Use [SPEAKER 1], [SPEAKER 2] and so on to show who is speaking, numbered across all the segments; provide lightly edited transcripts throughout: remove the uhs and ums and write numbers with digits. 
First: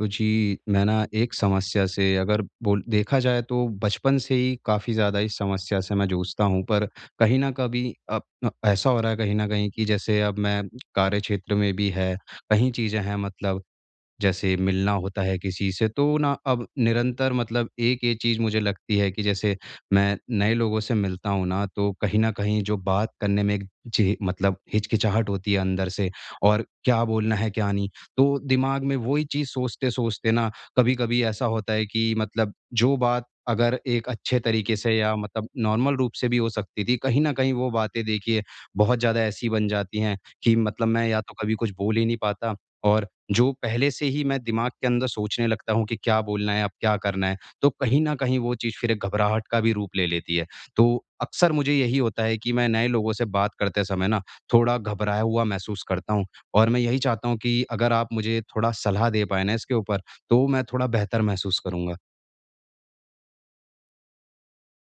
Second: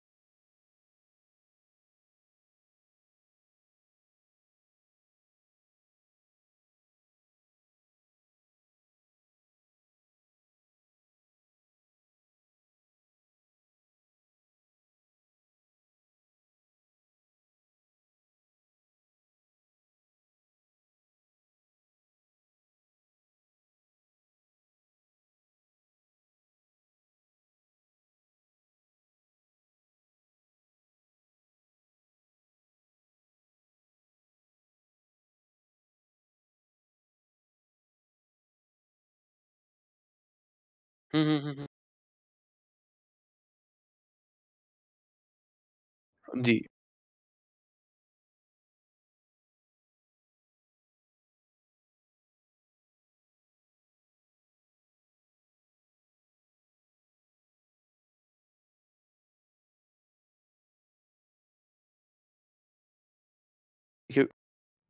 [SPEAKER 1] तो जी, मैं ना एक समस्या से अगर बोल देखा जाए तो बचपन से ही काफ़ी ज़्यादा इस समस्या से मैं जूझता हूँ। पर कहीं न कभी अब ऐसा हो रहा है कहीं न कहीं कि जैसे अब मैं कार्य क्षेत्र में भी है, कहीं चीज़ें हैं मतलब जैसे मिलना होता है किसी से तो ना अब निरंतर मतलब एक ये चीज़ मुझे लगती है कि जैसे मैं नए लोगों से मिलता हूँ ना, तो कहीं न कहीं जो बात करने में एक झि मतलब हिचकिचाहट होती है अंदर से और क्या बोलना है क्या नहीं। तो दिमाग में वही चीज़ सोचते-सोचते ना कभी-कभी ऐसा होता है कि मतलब जो बात अगर एक अच्छे तरीके से या मतलब नॉर्मल रूप से भी हो सकती थी, कहीं न कहीं वो बातें देखिए बहुत ज़्यादा ऐसी बन जाती हैं कि मतलब मैं या
[SPEAKER 2] हुँ,
[SPEAKER 1] तो
[SPEAKER 2] हुँ, हुँ,
[SPEAKER 1] कभी
[SPEAKER 2] हुँ।
[SPEAKER 1] कुछ बोल ही नहीं पाता। और जो पहले से ही मैं दिमाग के अंदर सोचने लगता हूँ कि क्या बोलना
[SPEAKER 2] जी।
[SPEAKER 1] है, अब क्या करना है, तो कहीं न कहीं वो चीज़ फिर एक घबराहट का भी रूप ले लेती है। तो अक्सर मुझे यही होता है कि मैं नए लोगों से बात करते समय ना थोड़ा घबराया हुआ महसूस करता हूँ, और मैं यही चाहता हूँ कि अगर आप मुझे थोड़ा सलाह दे पाएँ ना इसके ऊपर, तो मैं थोड़ा बेहतर महसूस करूँगा।
[SPEAKER 2] देखिए,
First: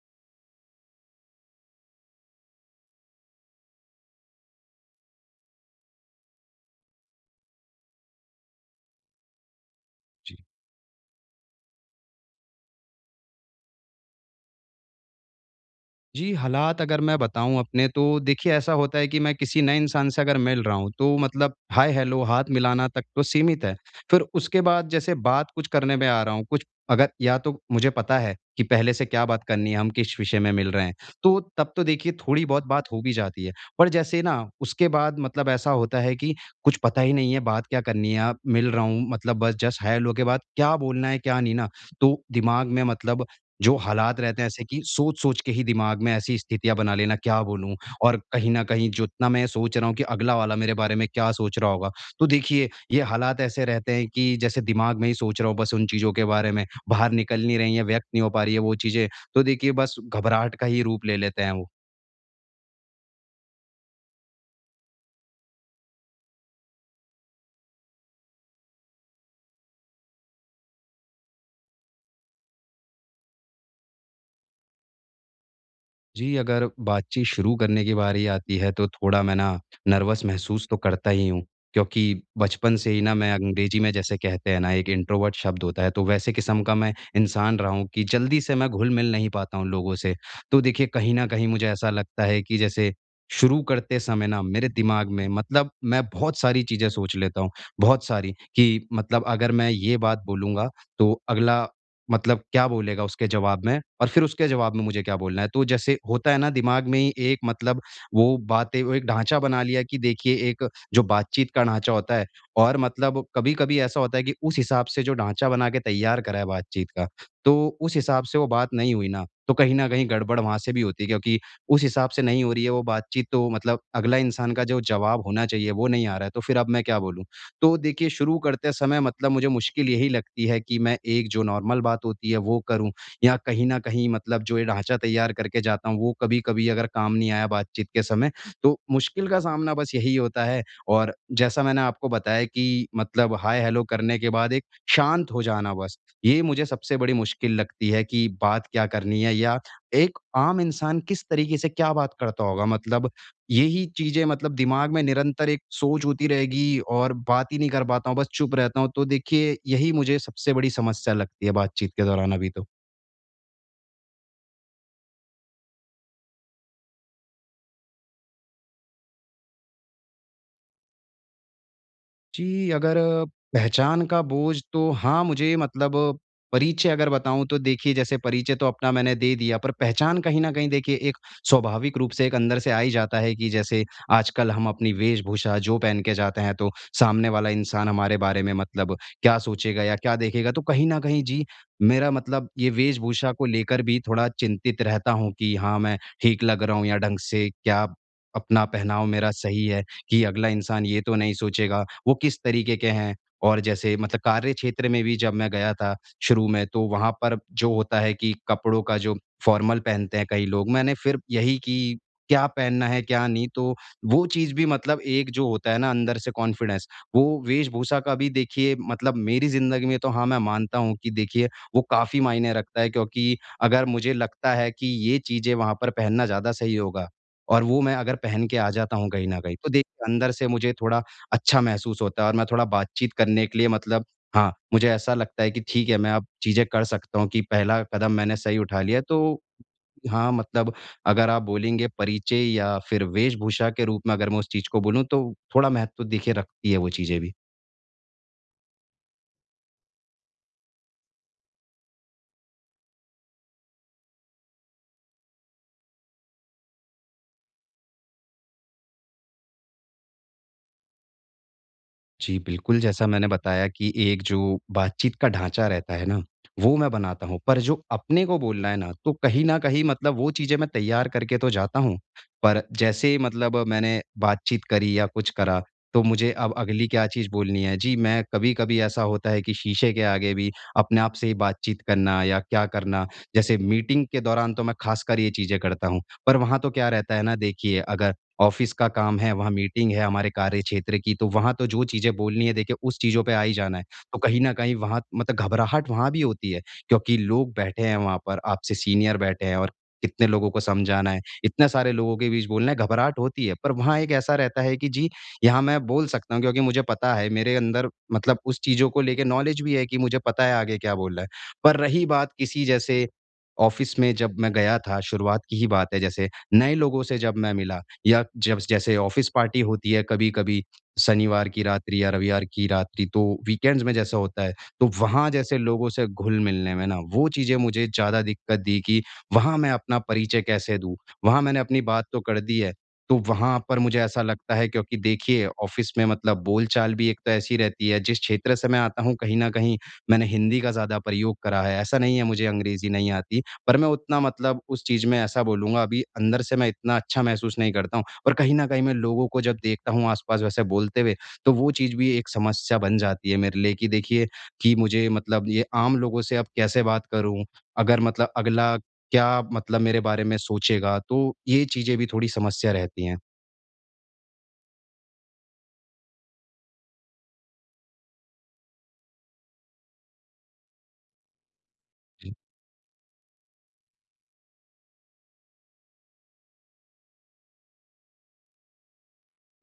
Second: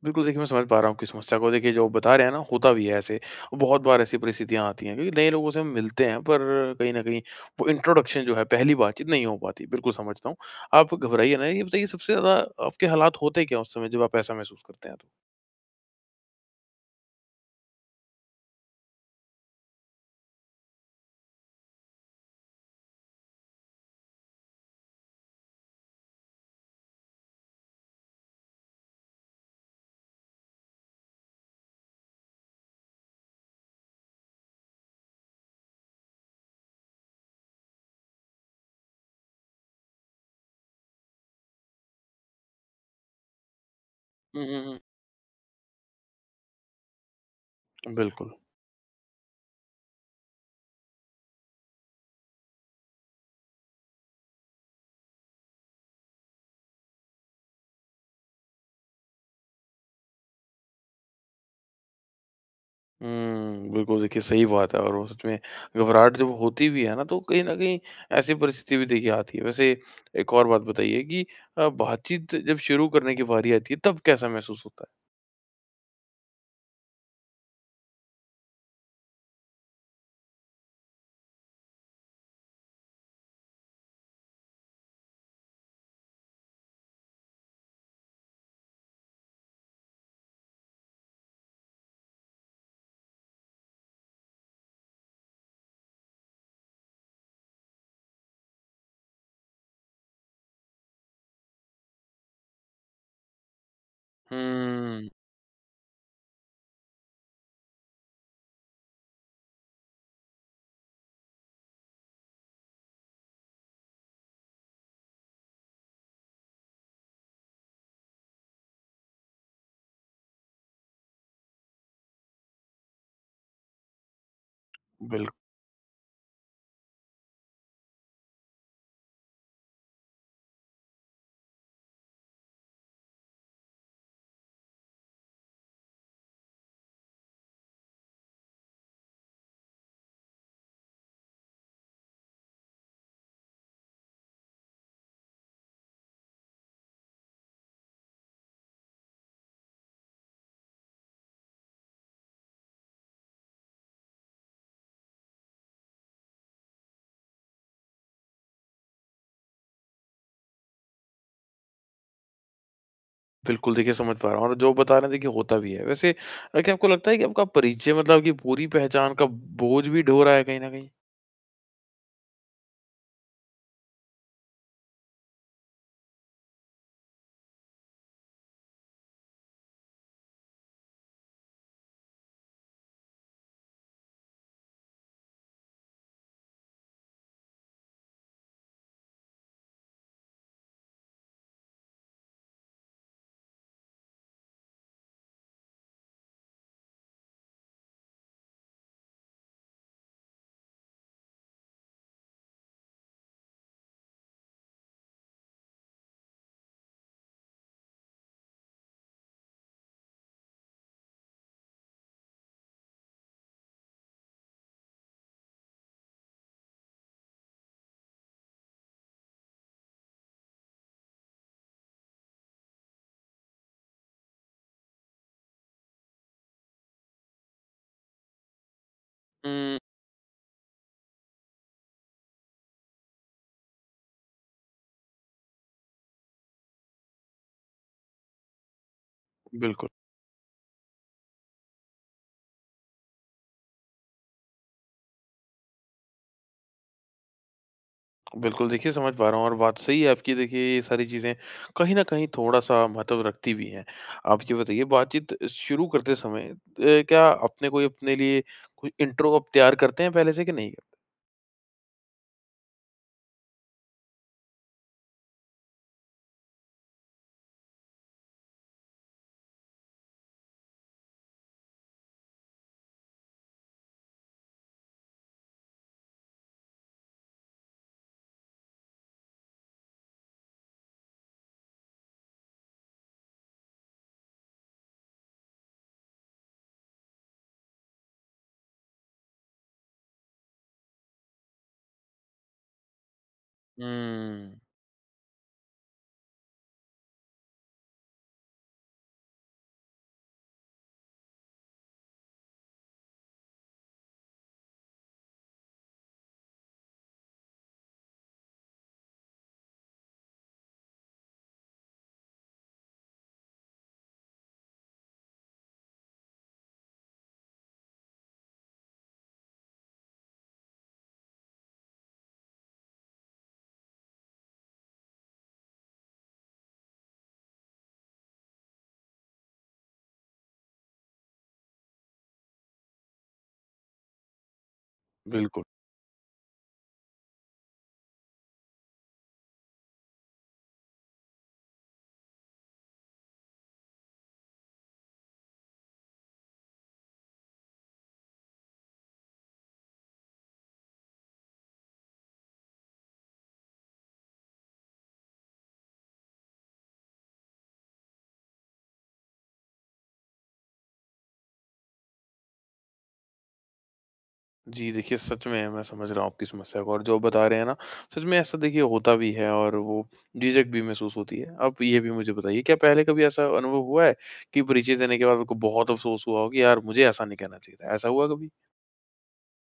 [SPEAKER 2] बिल्कुल, देखिए मैं समझ पा रहा हूँ आपकी समस्या को। देखिए, जो बता रहे हैं ना, होता भी है ऐसे। बहुत बार ऐसी परिस्थितियाँ आती हैं, क्योंकि नए लोगों से हम मिलते हैं, पर कहीं न कहीं वो इंट्रोडक्शन जो है, पहली बातचीत नहीं हो पाती। बिल्कुल समझता हूँ।
[SPEAKER 1] जी।
[SPEAKER 2] आप घबराइए ना, ये बताइए सबसे ज़्यादा आपके हालात होते क्या हैं उस समय जब आप ऐसा महसूस करते हैं तो?
[SPEAKER 1] जी, हालात अगर मैं बताऊँ अपने, तो देखिए ऐसा होता है कि मैं किसी नए इंसान से अगर मिल रहा हूँ तो मतलब हाय हेलो हाथ मिलाना तक तो सीमित है। फिर उसके बाद जैसे बात कुछ करने में आ रहा हूँ, कुछ अगर या तो मुझे पता है कि पहले से क्या बात करनी है, हम किस विषय में मिल रहे हैं, तो तब तो देखिए थोड़ी बहुत बात हो भी जाती है। पर जैसे ना उसके बाद मतलब ऐसा होता है कि कुछ पता ही नहीं है बात क्या करनी है, मिल रहा हूँ मतलब बस जस्ट हाय हेलो के बाद क्या बोलना है, क्या नहीं ना, तो दिमाग में मतलब जो हालात रहते
[SPEAKER 2] हुँ,
[SPEAKER 1] हैं
[SPEAKER 2] हुँ,
[SPEAKER 1] ऐसे
[SPEAKER 2] हुँ।
[SPEAKER 1] कि सोच-सोच के ही दिमाग में ऐसी स्थितियाँ बना लेना, क्या बोलूँ? और
[SPEAKER 2] बिल्कुल।
[SPEAKER 1] कहीं न कहीं जितना मैं सोच रहा हूँ कि अगला वाला मेरे बारे में क्या सोच रहा होगा? तो देखिए, ये हालात ऐसे रहते हैं कि जैसे दिमाग में ही सोच रहा हूँ बस उन चीज़ों के बारे में, बाहर निकल नहीं रही है, व्यक्त नहीं हो पा रही है वो चीज़ें। तो देखिए बस घबराहट का ही रूप ले लेते हैं वो।
[SPEAKER 2] हुँ, बिल्कुल, देखिए सही बात है और वो सच में घबराहट जब होती भी है ना, तो कहीं न कहीं ऐसी परिस्थिति भी देखिए आती है। वैसे एक और बात बताइए कि बातचीत जब शुरू करने की बारी आती है, तब कैसा महसूस होता है?
[SPEAKER 1] जी, अगर बातचीत शुरू करने की बारी आती है तो थोड़ा मैं ना नर्वस महसूस तो करता ही हूँ, क्योंकि बचपन से ही ना मैं अंग्रेजी में जैसे कहते हैं ना एक इंट्रोवर्ट शब्द होता है, तो वैसे किस्म का मैं इंसान रहा हूँ कि जल्दी से मैं घुल-मिल नहीं पाता हूँ लोगों से। तो देखिए कहीं न कहीं मुझे ऐसा लगता है कि जैसे शुरू करते समय ना मेरे दिमाग में मतलब मैं बहुत सारी चीज़ें सोच लेता हूँ, बहुत सारी कि मतलब अगर मैं ये बात बोलूँगा, तो अगला मतलब क्या बोलेगा उसके जवाब में, और फिर उसके जवाब में मुझे
[SPEAKER 2] हुँ,
[SPEAKER 1] क्या बोलना है। तो जैसे होता है ना दिमाग में ही एक मतलब वो बातें, वो एक ढाँचा बना लिया कि देखिए एक जो बातचीत का ढाँचा होता है, और मतलब कभी-कभी ऐसा होता है कि उस हिसाब से जो ढाँचा बना के तैयार करा है बातचीत का, तो उस हिसाब से वो बात नहीं हुई ना, तो कहीं न कहीं गड़बड़ वहाँ से भी होती है, क्योंकि उस हिसाब से नहीं हो रही है वो बातचीत, तो मतलब अगला इंसान का जो जवाब
[SPEAKER 2] बिल
[SPEAKER 1] होना चाहिए वो नहीं आ रहा है, तो फिर अब मैं क्या बोलूँ? तो देखिए शुरू करते समय मतलब मुझे मुश्किल यही लगती है कि मैं एक जो नॉर्मल बात होती है वो करूँ, या कहीं न कहीं मतलब जो ये ढाँचा तैयार करके जाता हूँ, वो कभी-कभी अगर काम नहीं आया बातचीत के समय, तो मुश्किल का सामना बस यही होता है। और जैसा मैंने आपको बताया कि मतलब हाय हेलो करने के बाद एक शांत हो जाना बस, ये मुझे सबसे बड़ी मुश्किल लगती है कि बात क्या करनी है, या एक आम इंसान किस तरीके से क्या बात करता होगा, मतलब यही चीज़ें मतलब दिमाग में निरंतर एक सोच होती रहेगी, और बात ही नहीं कर पाता हूँ, बस चुप रहता हूँ। तो देखिए, यही मुझे सबसे बड़ी समस्या लगती है बातचीत के दौरान अभी तो।
[SPEAKER 2] बिल्कुल देखिए समझ पा रहा हूँ, और जो बता रहे हैं देखिए होता भी है। वैसे क्या आपको लगता है कि आपका परिचय, मतलब आपकी पूरी पहचान का बोझ भी ढो रहा है कहीं न कहीं?
[SPEAKER 1] जी, अगर पहचान का बोझ तो हाँ, मुझे मतलब परिचय अगर बताऊँ, तो देखिए जैसे परिचय तो अपना मैंने दे दिया, पर पहचान कहीं न कहीं देखिए एक स्वाभाविक रूप से एक अंदर से आ ही जाता है कि जैसे आजकल हम अपनी वेशभूषा जो पहन के जाते हैं, तो सामने वाला इंसान हमारे बारे में मतलब क्या सोचेगा या क्या देखेगा? तो कहीं न कहीं जी, मेरा मतलब ये वेशभूषा को लेकर भी थोड़ा चिंतित रहता हूँ कि हाँ, मैं ठीक लग रहा हूँ या ढंग से, क्या अपना पहनाव मेरा सही है, कि अगला इंसान ये तो नहीं सोचेगा वो किस तरीके के हैं। और जैसे मतलब कार्य क्षेत्र में भी जब मैं गया था शुरू में, तो वहाँ पर जो होता है कि कपड़ों का जो फॉर्मल पहनते हैं कई लोग, मैंने फिर यही कि क्या पहनना है क्या नहीं, तो वो चीज़ भी मतलब एक जो होता है ना अंदर से कॉन्फिडेंस, वो वेशभूषा का भी देखिए मतलब मेरी ज़िंदगी में तो हाँ मैं मानता हूँ कि देखिए वो काफ़ी मायने रखता है, क्योंकि अगर मुझे लगता है कि ये चीज़ें वहाँ पर पहनना ज़्यादा सही होगा, और वो मैं अगर पहन के आ जाता हूँ कहीं न कहीं, तो
[SPEAKER 2] हुँ,
[SPEAKER 1] देखिए अंदर से मुझे थोड़ा अच्छा महसूस होता है, और मैं थोड़ा बातचीत करने के लिए मतलब हाँ, मुझे ऐसा लगता है कि ठीक है, मैं अब चीज़ें कर सकता हूँ कि पहला कदम मैंने सही उठा लिया है। तो
[SPEAKER 2] बिल्कुल।
[SPEAKER 1] हाँ, मतलब अगर आप बोलेंगे परिचय या फिर वेशभूषा के रूप में अगर मैं उस चीज़ को बोलूँ, तो थोड़ा महत्व देखिए रखती है वो चीज़ें भी।
[SPEAKER 2] बिल्कुल, देखिए समझ पा रहा हूँ, और बात सही है आपकी। देखिए ये सारी चीज़ें कहीं न कहीं थोड़ा-सा महत्व रखती भी हैं। आप ये बताइए, बातचीत शुरू करते समय क्या आपने कोई अपने लिए कोई इंट्रो आप तैयार करते हैं पहले से कि नहीं?
[SPEAKER 1] जी, बिल्कुल, जैसा मैंने बताया कि एक जो बातचीत का ढाँचा रहता है ना, वो मैं बनाता हूँ। पर जो अपने को बोलना है ना, तो कहीं न कहीं मतलब वो चीज़ें मैं तैयार करके तो जाता हूँ, पर जैसे मतलब मैंने बातचीत करी या कुछ करा, तो मुझे अब अगली क्या चीज़ बोलनी है। जी, मैं कभी-कभी ऐसा होता है कि शीशे के आगे भी अपने आप से ही बातचीत करना या क्या करना, जैसे मीटिंग के दौरान तो मैं ख़ासकर ये चीज़ें करता हूँ। पर वहाँ तो क्या रहता है ना, देखिए अगर ऑफिस का काम है, वहाँ मीटिंग है हमारे कार्य क्षेत्र की, तो वहाँ तो जो चीज़ें बोलनी है देखिए उस चीज़ों पे आ ही जाना है। तो कहीं न
[SPEAKER 2] हुँ,
[SPEAKER 1] कहीं वहाँ मतलब घबराहट वहाँ भी होती है, क्योंकि लोग बैठे हैं वहाँ पर, आपसे सीनियर बैठे हैं, और कितने लोगों को समझाना है, इतने सारे लोगों के बीच बोलना है, घबराहट होती है। पर वहाँ एक ऐसा रहता है कि जी, यहाँ मैं बोल सकता हूँ, क्योंकि मुझे पता है मेरे अंदर मतलब उस चीज़ों को लेके नॉलेज भी है, कि मुझे पता है आगे क्या बोलना है। पर रही बात किसी जैसे ऑफिस में जब मैं गया था, शुरुआत की ही बात है जैसे, नए लोगों से जब मैं मिला, या जब जैसे ऑफिस पार्टी होती है कभी-कभी शनिवार की रात्रि या रविवार की रात्रि, तो वीकेंड्स में जैसा होता है, तो वहाँ जैसे लोगों से घुल-मिलने में ना वो चीज़ें मुझे ज़्यादा दिक्कत दी कि वहाँ मैं अपना परिचय कैसे दूँ? वहाँ मैंने अपनी बात तो कर दी है, तो वहाँ पर मुझे ऐसा लगता है, क्योंकि देखिए
[SPEAKER 2] बिल्कुल।
[SPEAKER 1] ऑफिस में मतलब बोलचाल भी एक तो ऐसी रहती है, जिस क्षेत्र से मैं आता हूँ कहीं न कहीं मैंने हिंदी का ज़्यादा प्रयोग करा है, ऐसा नहीं है मुझे अंग्रेज़ी नहीं आती। पर मैं उतना मतलब उस चीज़ में ऐसा बोलूँगा अभी अंदर से मैं इतना अच्छा महसूस नहीं करता हूँ। और कहीं न कहीं मैं लोगों को जब देखता हूँ आस-पास वैसे बोलते हुए, तो वो चीज़ भी एक समस्या बन जाती है मेरे लिए, कि देखिए कि मुझे मतलब ये आम लोगों से अब कैसे बात करूँ? अगर मतलब अगला क्या मतलब मेरे बारे में सोचेगा? तो ये चीज़ें भी थोड़ी समस्या रहती हैं।
[SPEAKER 2] जी, देखिए सच में मैं समझ रहा हूँ आपकी समस्या को, और जो आप बता रहे हैं ना, सच में ऐसा देखिए होता भी है, और वो झिझक भी महसूस होती है। आप ये भी मुझे बताइए, क्या पहले कभी ऐसा अनुभव हुआ है कि परिचय देने के बाद आपको बहुत अफ़सोस हुआ हो कि यार, मुझे ऐसा नहीं कहना चाहिए था, ऐसा हुआ कभी?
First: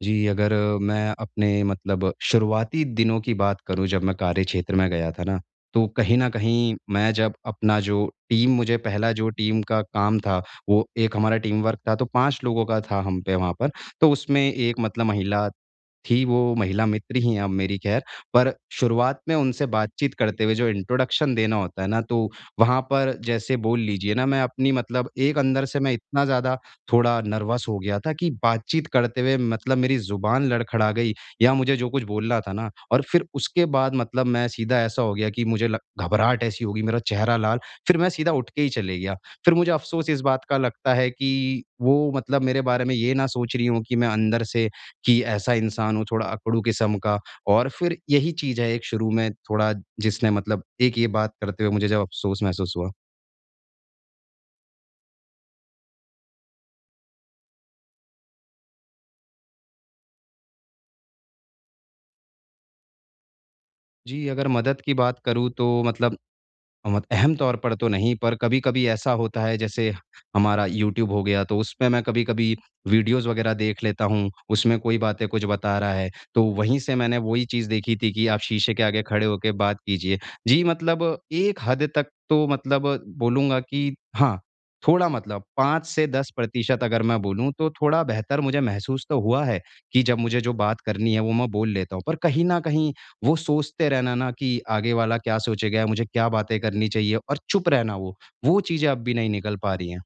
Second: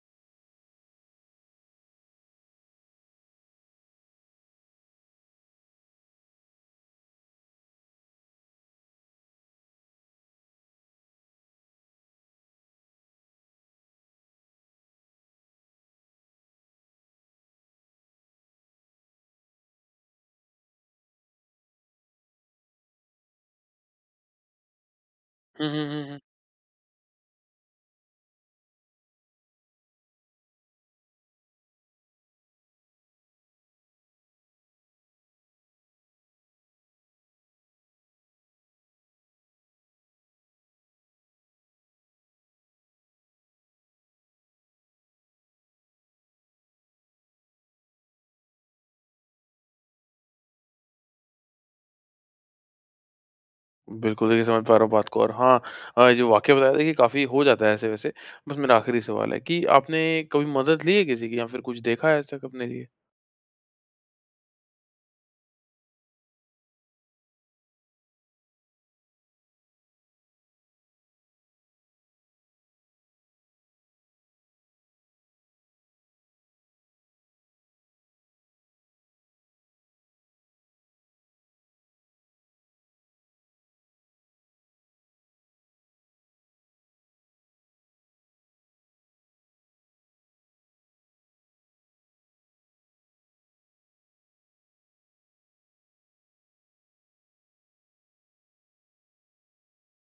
[SPEAKER 1] जी, अगर मैं अपने मतलब शुरुआती दिनों की बात करूँ, जब मैं कार्य क्षेत्र में गया था ना, तो कहीं न कहीं मैं जब अपना जो टीम मुझे पहला जो टीम का काम था, वो एक हमारा टीम वर्क था, तो 5 लोगों का था हम पे वहाँ पर। तो उसमें एक मतलब महिला थी, वो महिला मित्र ही हैं अब मेरी ख़ैर, पर शुरुआत में उनसे बातचीत करते हुए जो इंट्रोडक्शन देना होता है ना, तो वहाँ पर जैसे बोल लीजिए ना, मैं अपनी मतलब एक अंदर
[SPEAKER 2] हम्म
[SPEAKER 1] से
[SPEAKER 2] हम्म
[SPEAKER 1] मैं
[SPEAKER 2] हम्म, हम्म।
[SPEAKER 1] इतना ज़्यादा थोड़ा नर्वस हो गया था कि बातचीत करते हुए मतलब मेरी ज़ुबान लड़खड़ा गई, या मुझे जो कुछ बोलना था ना, और फिर उसके बाद मतलब मैं सीधा ऐसा हो गया कि मुझे लग घबराहट ऐसी हो गई, मेरा चेहरा लाल, फिर मैं सीधा उठ के ही चले गया। फिर मुझे अफ़सोस इस बात का लगता है कि वो मतलब मेरे बारे में ये ना सोच रही हों कि मैं अंदर से कि ऐसा इंसान हूँ थोड़ा अकड़ू किस्म का, और फिर यही चीज़ है एक शुरू में थोड़ा जिसने मतलब एक ये बात करते हुए मुझे जब अफ़सोस महसूस हुआ।
[SPEAKER 2] बिल्कुल, देखिए समझ पा रहा हूँ बात को, और हाँ, जो वाक़या बताया, देखिए काफ़ी हो जाता है ऐसे वैसे। बस मेरा आखिरी सवाल है कि आपने कभी मदद ली है किसी की, या फिर कुछ देखा है ऐसा अपने लिए?
[SPEAKER 1] जी, अगर मदद की बात करूँ, तो मतलब मत अहम तौर पर तो नहीं, पर कभी-कभी ऐसा होता है जैसे हमारा यूट्यूब हो गया, तो उसपे मैं कभी-कभी वीडियोज़ वग़ैरह देख लेता हूँ, उसमें कोई बातें कुछ बता रहा है, तो वहीं से मैंने वही चीज़ देखी थी कि आप शीशे के आगे खड़े होके बात कीजिए। जी, मतलब एक हद तक तो मतलब बोलूँगा कि हाँ, थोड़ा मतलब 5 से 10% अगर मैं बोलूँ, तो थोड़ा बेहतर मुझे महसूस तो हुआ है कि जब मुझे जो बात करनी है वो मैं बोल लेता हूँ, पर कहीं न कहीं वो सोचते रहना ना कि आगे वाला क्या सोचेगा, मुझे क्या बातें करनी चाहिए, और चुप रहना वो चीज़ें अब भी नहीं निकल पा रही हैं।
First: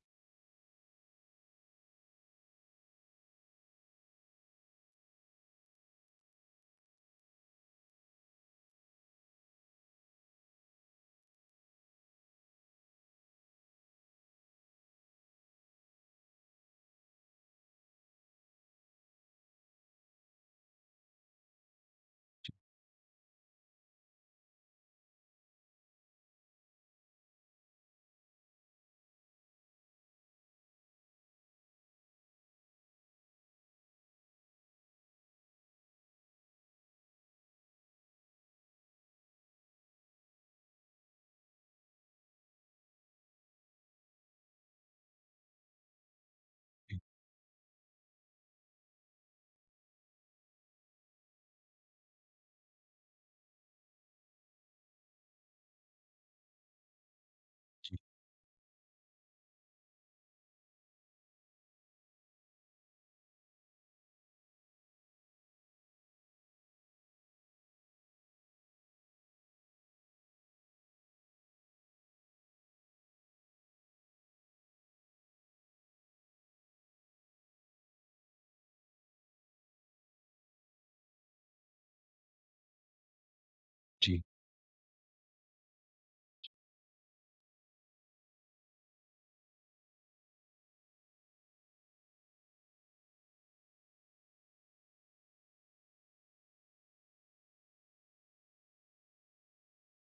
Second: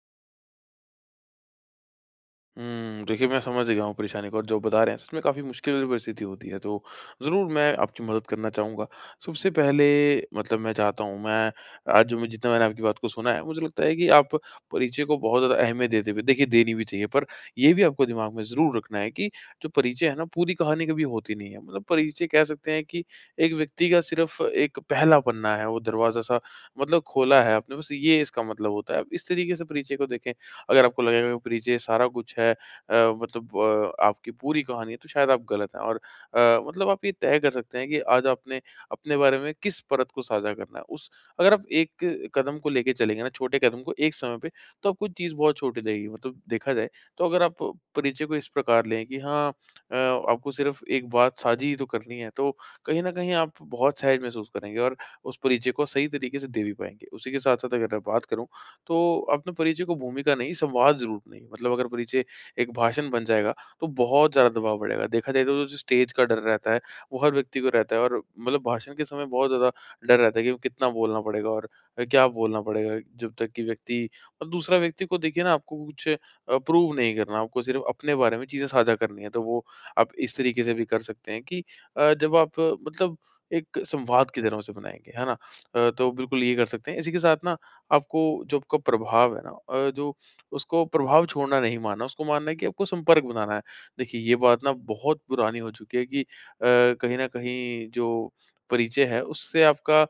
[SPEAKER 2] हुँ, देखिए मैं समझ गया हूँ परेशानी को, और जो बता रहे हैं सच में काफ़ी मुश्किल वाली परिस्थिति होती है, तो ज़रूर मैं आपकी मदद करना चाहूँगा। सबसे पहले, मतलब मैं चाहता हूँ, मैं आज जो मैं जितना मैंने आपकी बात को सुना है, मुझे लगता है कि आप परिचय को बहुत ज़्यादा अहमियत देते हुए, देखिए देनी भी चाहिए, पर ये भी आपको दिमाग में ज़रूर रखना है कि जो परिचय है ना, पूरी कहानी कभी होती नहीं है। मतलब परिचय कह सकते हैं कि एक व्यक्ति का सिर्फ़ एक पहला पन्ना है, वो दरवाज़ा-सा मतलब खोला है आपने, बस ये इसका मतलब होता है। आप इस तरीके से परिचय को देखें, अगर आपको लगेगा कि पीछे सारा कुछ है, मतलब आपकी पूरी कहानी है, तो शायद आप गलत हैं। और मतलब आप ये तय कर सकते हैं कि आज आपने अपने बारे में किस परत को साझा करना है। उस अगर आप एक कदम को लेके चलेंगे ना, छोटे कदम को एक समय पे, तो आपको चीज़ बहुत छोटी लगेगी। मतलब देखा जाए, तो अगर आप परिचय को इस प्रकार लें कि हाँ, आपको सिर्फ एक बात साझी ही तो करनी है, तो कहीं ना कहीं आप बहुत सहज महसूस करेंगे, और उस परिचय को सही तरीके से दे भी पाएंगे। उसी के साथ साथ अगर मैं बात करूँ, तो अपने परिचय को भूमिका नहीं, संवाद ज़रूर बनाइए। मतलब अगर परिचय एक भाषण बन जाएगा, तो बहुत ज़्यादा दबाव बढ़ेगा। देखा जाए, तो जो स्टेज का डर रहता है, वो हर व्यक्ति को रहता है, और मतलब भाषण के समय बहुत ज़्यादा डर रहता है कि कितना बोलना पड़ेगा, और क्या बोलना पड़ेगा, जब तक कि व्यक्ति और दूसरा व्यक्ति को देखिए ना, आपको कुछ प्रूव नहीं करना, आपको सिर्फ़ अपने बारे में चीज़ें साझा करनी है। तो वो आप इस तरीके से भी कर सकते हैं कि जब आप मतलब एक
[SPEAKER 1] जी।
[SPEAKER 2] संवाद की तरह उसे बनाएँगे, है ना? तो बिल्कुल ये कर सकते हैं। इसी के साथ ना, आपको जो आपका प्रभाव है ना, जो उसको प्रभाव छोड़ना नहीं मानना, उसको मानना है कि आपको संपर्क बनाना है। देखिए ये बात ना बहुत पुरानी हो चुकी है कि कहीं न कहीं जो परिचय है, उससे आपका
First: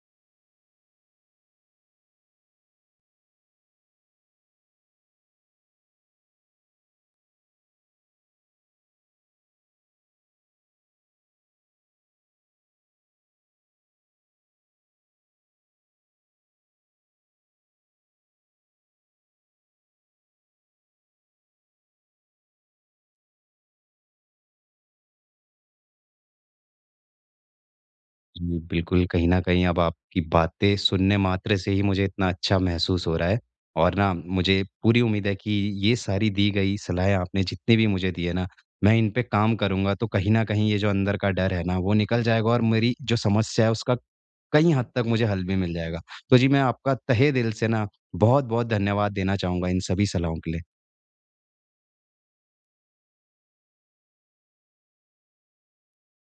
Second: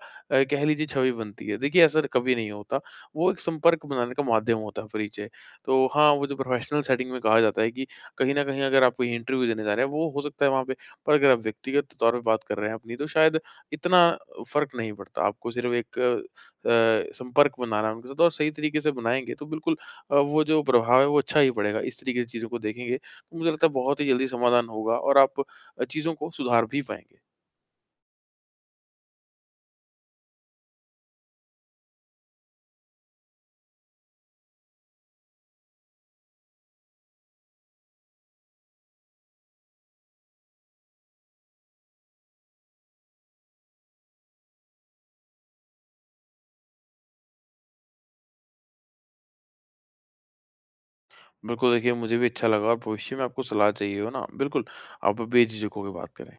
[SPEAKER 2] कह लीजिए छवि बनती है। देखिए ऐसा कभी नहीं होता, वो एक संपर्क बनाने का माध्यम होता है परिचय। तो हाँ, वो जो प्रोफ़ेशनल सेटिंग में कहा जाता है कि कहीं न कहीं अगर आप कोई इंटरव्यू देने जा रहे हैं, वो हो सकता है वहाँ पे, पर अगर आप व्यक्तिगत तौर पे बात कर रहे हैं अपनी, तो शायद इतना फ़र्क नहीं पड़ता। आपको सिर्फ़ एक संपर्क बनाना है उनके साथ, और सही तरीके से बनाएँगे तो बिल्कुल वो जो प्रभाव है वो अच्छा ही पड़ेगा। इस तरीके से चीज़ों को देखेंगे, तो मुझे लगता है बहुत ही जल्दी समाधान होगा, और आप चीज़ों को सुधार भी पाएँगे।
[SPEAKER 1] जी, बिल्कुल, कहीं न कहीं अब आपकी बातें सुनने मात्र से ही मुझे इतना अच्छा महसूस हो रहा है, और ना मुझे पूरी उम्मीद है कि ये सारी दी गई सलाहें आपने जितनी भी मुझे दी है ना, मैं इन पे काम करूँगा, तो कहीं न कहीं ये जो अंदर का डर है ना, वो निकल जाएगा, और मेरी जो समस्या है उसका कई हद तक मुझे हल भी मिल जाएगा। तो जी, मैं आपका तहे दिल से ना बहुत-बहुत धन्यवाद देना चाहूँगा इन सभी सलाहों के लिए।
[SPEAKER 2] बिल्कुल देखिए मुझे भी अच्छा लगा, और भविष्य में आपको सलाह चाहिए हो ना, बिल्कुल आप बेझिझक होके बात करें।